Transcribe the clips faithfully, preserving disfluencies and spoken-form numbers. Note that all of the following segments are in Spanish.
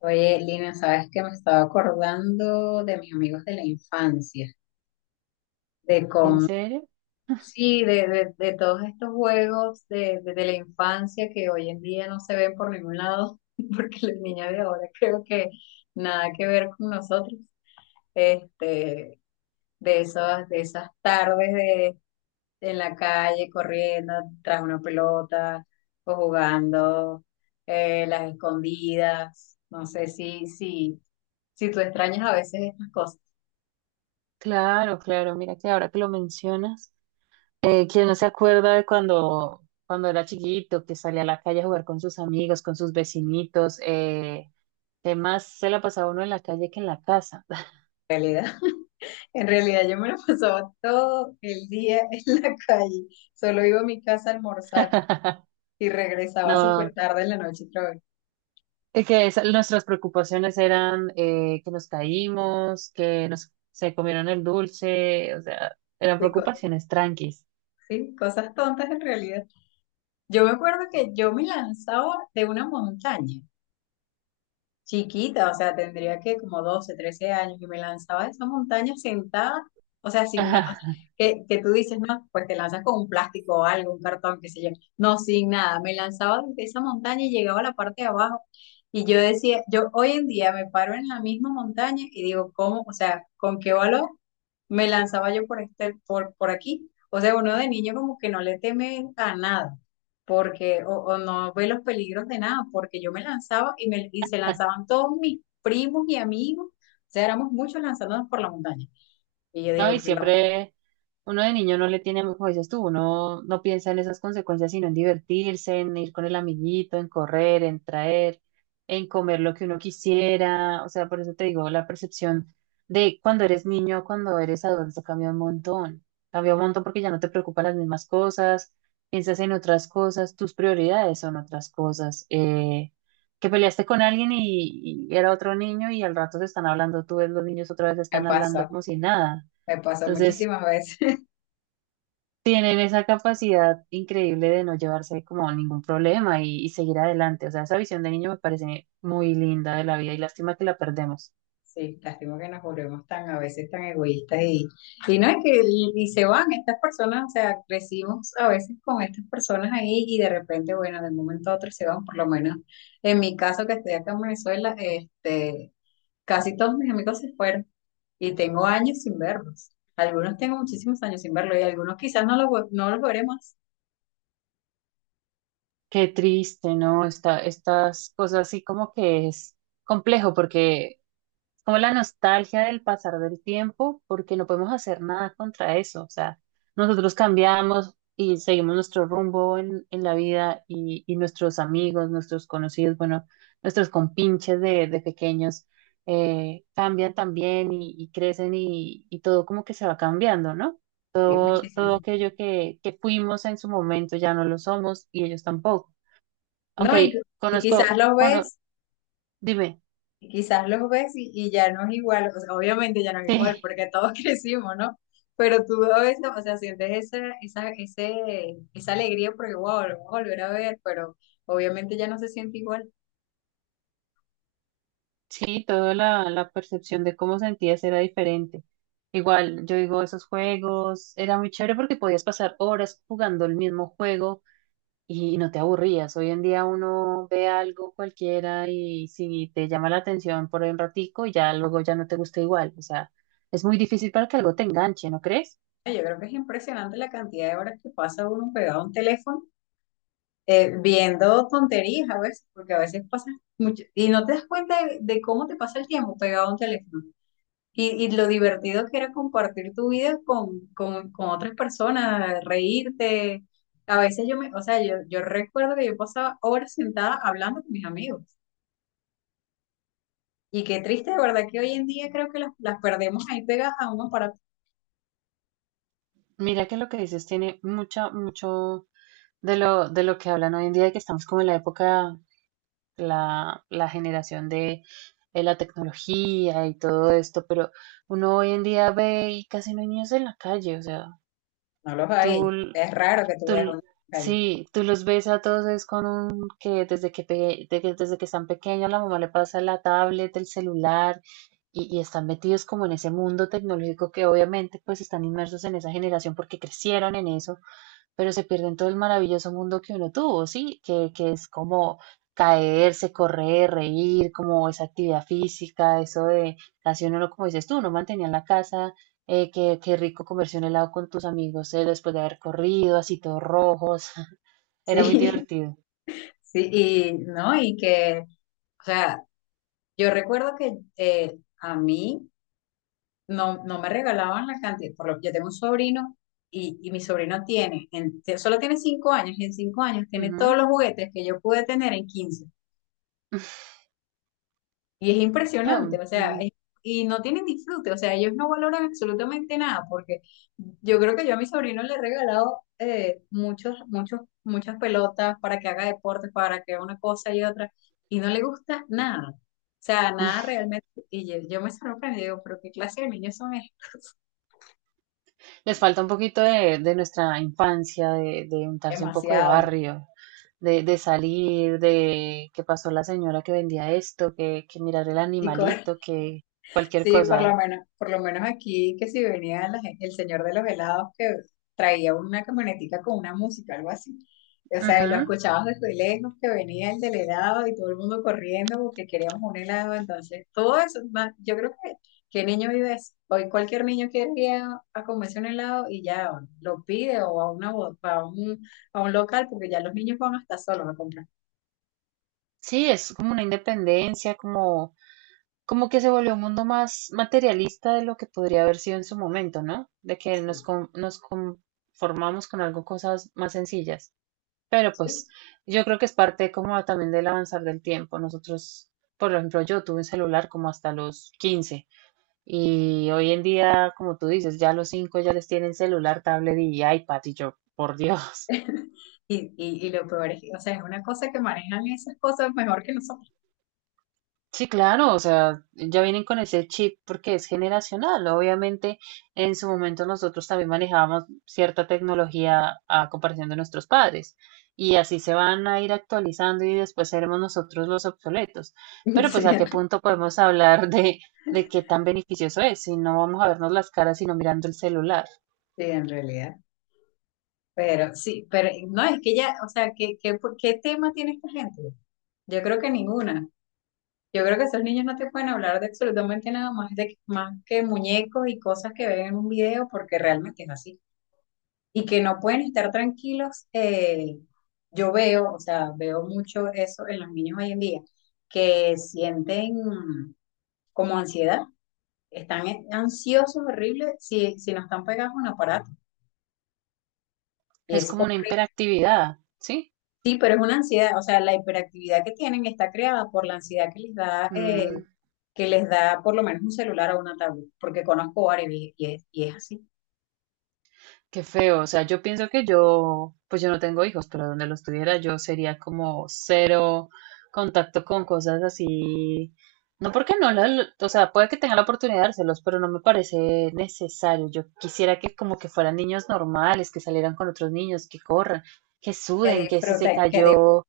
Oye, Lina, sabes que me estaba acordando de mis amigos de la infancia, de ¿En cómo, serio? sí, de, de- de todos estos juegos de, de- de la infancia que hoy en día no se ven por ningún lado, porque las niñas de ahora creo que nada que ver con nosotros. Este, de esas, de esas tardes de, en la calle corriendo tras una pelota o jugando eh, las escondidas. No sé si, si, si tú extrañas a veces estas cosas. Claro, claro. Mira que ahora que lo mencionas, eh, ¿quién no se acuerda de cuando, cuando era chiquito, que salía a la calle a jugar con sus amigos, con sus vecinitos? Eh, que más se la pasaba uno en la calle que en la casa. Realidad. En realidad yo me lo pasaba todo el día en la calle. Solo iba a mi casa a almorzar y regresaba No, súper tarde en la noche otra vez. es que esa- nuestras preocupaciones eran eh, que nos caímos, que nos se comieron el dulce, o sea, eran Y co- preocupaciones tranquis. sí, cosas tontas en realidad. Yo me acuerdo que yo me lanzaba de una montaña chiquita, o sea, tendría que como doce, trece años y me lanzaba de esa montaña sentada, o sea, sin nada, que, que tú dices, no, pues te lanzas con un plástico o algo, un cartón, qué sé yo, no, sin nada, me lanzaba desde esa montaña y llegaba a la parte de abajo y yo decía, yo hoy en día me paro en la misma montaña y digo, ¿cómo? O sea, ¿con qué valor? Me lanzaba yo por, este, por, por aquí. O sea, uno de niño como que no le teme a nada, porque, o, o no ve los peligros de nada, porque yo me lanzaba y, me, y se lanzaban todos mis primos y amigos. O sea, éramos muchos lanzándonos por la montaña. Y yo No, digo, y que lo siempre uno de niño no le tiene, como dices tú, uno no piensa en esas consecuencias, sino en divertirse, en ir con el amiguito, en correr, en traer, en comer lo que uno quisiera. O sea, por eso te digo, la percepción de cuando eres niño, cuando eres adulto, cambia un montón. Cambia un montón porque ya no te preocupan las mismas cosas, piensas en otras cosas, tus prioridades son otras cosas. Eh, que peleaste con alguien y, y era otro niño y al rato se están hablando, tú ves los niños otra vez me están hablando pasó, como si nada. me pasó Entonces, muchísimas veces. tienen esa capacidad increíble de no llevarse como ningún problema y, y seguir adelante. O sea, esa visión de niño me parece muy linda de la vida y lástima que la perdemos. Sí, lástima que nos volvemos tan a veces tan egoístas y, y no es que y, y se van estas personas, o sea, crecimos a veces con estas personas ahí y de repente, bueno, de un momento a otro se van, por lo menos en mi caso que estoy acá en Venezuela, este, casi todos mis amigos se fueron y tengo años sin verlos. Algunos tengo muchísimos años sin verlos y algunos quizás no los, vo- no los veremos. Qué triste, ¿no? Esta, estas cosas así como que es complejo porque como la nostalgia del pasar del tiempo, porque no podemos hacer nada contra eso. O sea, nosotros cambiamos y seguimos nuestro rumbo en, en la vida y, y nuestros amigos, nuestros conocidos, bueno, nuestros compinches de, de pequeños eh, cambian también y, y crecen y, y todo como que se va cambiando, ¿no? Sí, Todo, muchísimo. todo aquello que, que fuimos en su momento ya no lo somos y ellos tampoco. No, y, Aunque y quizás conozco, los cono- ves. dime, Y quizás los ves y, y ya no es igual, o sea, obviamente ya no es igual, sí. porque todos crecimos, ¿no? Pero tú a veces, o sea, sientes esa, esa, ese, esa alegría porque, wow, lo vamos a volver a ver, pero obviamente ya no se siente igual. Sí, toda la, la percepción de cómo sentías era diferente. Igual, yo digo, esos juegos era muy chévere porque podías pasar horas jugando el mismo juego y no te aburrías. Hoy en día uno ve algo cualquiera y si te llama la atención por un ratico, ya luego ya no te gusta igual. O sea, es muy difícil para que algo te enganche, ¿no crees? Ay, yo creo que es impresionante la cantidad de horas que pasa uno pegado a un teléfono eh, viendo tonterías a veces, porque a veces pasa mucho, y no te das cuenta de, de cómo te pasa el tiempo pegado a un teléfono. Y, y lo divertido que era compartir tu vida con, con, con otras personas, reírte. A veces yo me, o sea, yo, yo recuerdo que yo pasaba horas sentada hablando con mis amigos. Y qué triste, de verdad, que hoy en día creo que las, las perdemos ahí pegadas a un aparato. Mira que lo que dices tiene mucho, mucho de lo, de lo que hablan hoy en día, de que estamos como en la época la, la generación de, de la tecnología y todo esto, pero uno hoy en día ve y casi no hay niños en la calle, o sea, No los hay. tú, Es raro que tú veas tú, una en la calle. sí, tú los ves a todos es con un que desde que, pe- de que- desde que están pequeños la mamá le pasa la tablet, el celular y, y están metidos como en ese mundo tecnológico que obviamente pues están inmersos en esa generación porque crecieron en eso pero se pierden todo el maravilloso mundo que uno tuvo, ¿sí? Que, que es como caerse, correr, reír, como esa actividad física, eso de casi uno, no- como dices tú, no mantenía en la casa, eh, qué, qué rico comerse un helado con tus amigos eh, después de haber corrido, así todos rojos, Sí, era muy divertido. sí, y no, y que, o sea, yo recuerdo que eh, a mí no, no me regalaban la cantidad, por lo que yo tengo un sobrino y, y mi sobrino tiene, en- solo tiene cinco años y en cinco años tiene todos Ujú. los juguetes que yo pude tener en quince Y es Ah, impresionante, o sea, ujú. es- y no tienen disfrute, o sea, ellos no valoran absolutamente nada porque yo creo que yo a mi sobrino le he regalado eh, muchos, muchos, muchas pelotas para que haga deportes, para que haga una cosa y otra, y no le gusta nada. O sea, nada realmente. Y yo, yo me sorprendí, digo, ¿pero qué clase de niños son estos? Les falta un poquito de, de nuestra infancia, de, de untarse un poco de Demasiado. barrio, de, de salir, de qué pasó la señora que vendía esto, que, que mirar el Y co- animalito, que cualquier Sí, por lo cosa. menos, por lo menos aquí que si venía la gen- el señor de los helados que traía una camionetica con una música, algo así. O sea, y lo Ujú. escuchabas desde lejos que venía el del helado y todo el mundo corriendo porque queríamos un helado. Entonces, todo eso, ma- yo creo que, ¿qué niño vive eso? Hoy cualquier niño quiere ir a, a comerse un helado y ya lo pide o a una bo- a un, a un local porque ya los niños van hasta solos a comprar. Sí, es como una independencia, como, como que se volvió un mundo más materialista de lo que podría haber sido en su momento, ¿no? De que nos, con- nos conformamos con algo, cosas más sencillas. Pero Sí, pues yo creo que es parte como también del avanzar del tiempo. Nosotros, por ejemplo, yo tuve un celular como hasta los quince y hoy en día, como tú dices, ya los cinco ya les tienen celular, tablet y iPad y yo, por Dios. y, y, y lo peor es que, o sea, es una cosa que manejan esas cosas mejor que nosotros. Sí, claro, o sea, ya vienen con ese chip porque es generacional. Obviamente, en su momento nosotros también manejábamos cierta tecnología a comparación de nuestros padres y así se van a ir actualizando y después seremos nosotros los obsoletos. Pero pues Sí, a en qué re- punto podemos hablar de, de qué tan beneficioso es si no vamos a vernos las caras sino mirando el celular. sí, en realidad. Pero sí, pero no, es que ya, o sea, ¿qué, qué, qué tema tiene esta gente? Yo creo que ninguna. Yo creo que esos niños no te pueden hablar de absolutamente nada más, de, más que muñecos y cosas que ven en un video, porque realmente es así. Y que no pueden estar tranquilos. Eh, yo veo, o sea, veo mucho eso en los niños hoy en día, que sienten como ansiedad. Están en- ansiosos, horribles, si, si no están pegados a un aparato. Y Es es, como hor- una hiperactividad, ¿sí? sí, pero es una ansiedad, o sea, la hiperactividad que tienen está creada por la ansiedad que les da, eh, Mm, que les da por lo menos un celular o una tablet, porque conozco varios y, y es, y es así. Qué feo, o sea, yo pienso que yo, pues yo no tengo hijos, pero donde los tuviera yo sería como cero contacto con cosas así. No porque no, la- o sea, puede que tenga la oportunidad de dárselos, pero no me parece necesario. Yo quisiera que como que fueran niños normales, que salieran con otros niños, que corran, que Que suden, que si se disfrutan, que, di- cayó,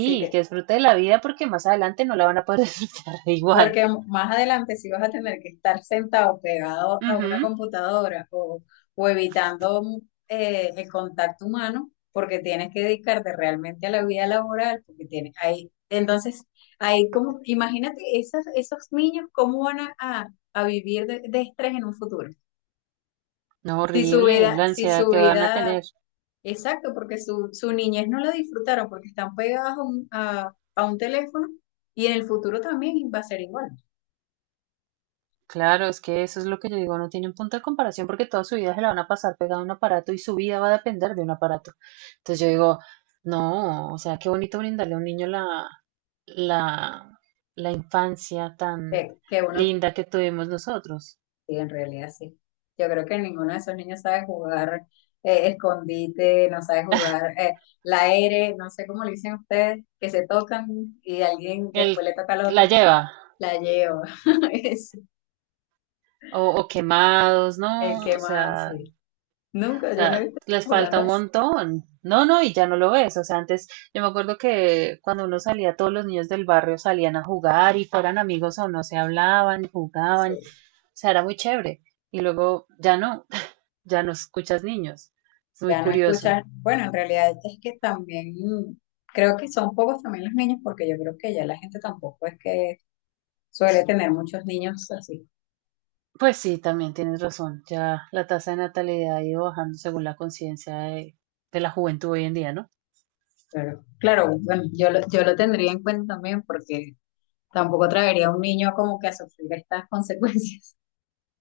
sí. que disfrute de la vida porque más adelante no la van a poder disfrutar igual. Porque más adelante sí vas a tener que estar sentado pegado a una Ujú. computadora o, o evitando mm, eh, el contacto humano porque tienes que dedicarte realmente a la vida laboral, porque tienes ahí, entonces, ahí como, imagínate esos, esos niños cómo van a, a- a vivir de, de estrés en un futuro. No, Si su horrible, vida, la si ansiedad su que van a vida, tener. exacto, porque su, su niñez no la disfrutaron porque están pegados a un, a- a un teléfono y en el futuro también va a ser igual Claro, es que eso es lo que yo digo, no tienen punto de comparación porque toda su vida se la van a pasar pegada a un aparato y su vida va a depender de un aparato. Entonces yo digo, no, o sea, qué bonito brindarle a un niño la, la, la infancia tan que, que uno. linda que tuvimos nosotros. Sí, en realidad sí. Yo creo que ninguno de esos niños sabe jugar eh, escondite, no sabe jugar eh, la R, no sé cómo le dicen ustedes, que se tocan y alguien Él después le toca al la otro, lleva, la llevo. Es o, o quemados, el ¿no? que O más, sea, sí. o Nunca, yo no he sea, visto les falta jugando un así. montón. No, no, y ya no lo ves. O sea, antes yo me acuerdo que cuando uno salía, todos los niños del barrio salían a jugar y fueran amigos o no, se hablaban, Sí, jugaban. O sea, era muy chévere. Y luego ya no, ya no escuchas niños. Es muy ya no curioso. escuchan. Bueno, en realidad es que también mm, creo que son pocos también los niños, porque yo creo que ya la gente tampoco es que suele tener muchos niños así. Pues sí, también tienes razón. Ya la tasa de natalidad ha ido bajando según la conciencia de, de la juventud hoy en día, ¿no? Claro, claro, bueno, yo lo, yo lo tendría en cuenta también porque tampoco traería a un niño como que a sufrir estas consecuencias.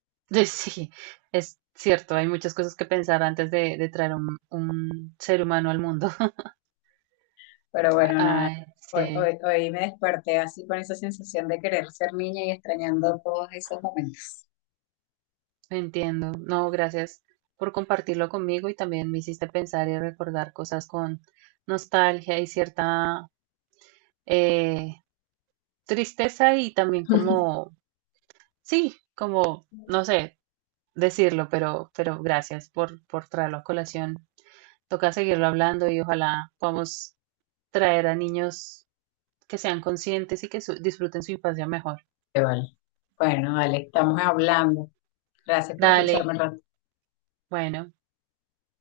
Sí, es cierto. Hay muchas cosas que pensar antes de, de traer un, un ser humano al mundo. Pero bueno, nada, Ay, sí, hoy, hoy, hoy me desperté así con esa sensación de querer ser niña y extrañando todos esos momentos. entiendo. No, gracias por compartirlo conmigo y también me hiciste pensar y recordar cosas con nostalgia y cierta eh, tristeza y también como, sí, como, no sé decirlo, pero, pero gracias por, por traerlo a colación. Toca seguirlo hablando y ojalá podamos traer a niños que sean conscientes y que su- disfruten su infancia mejor. Vale. Bueno, vale, estamos hablando. Gracias por escucharme, Dale, Rafa. bueno.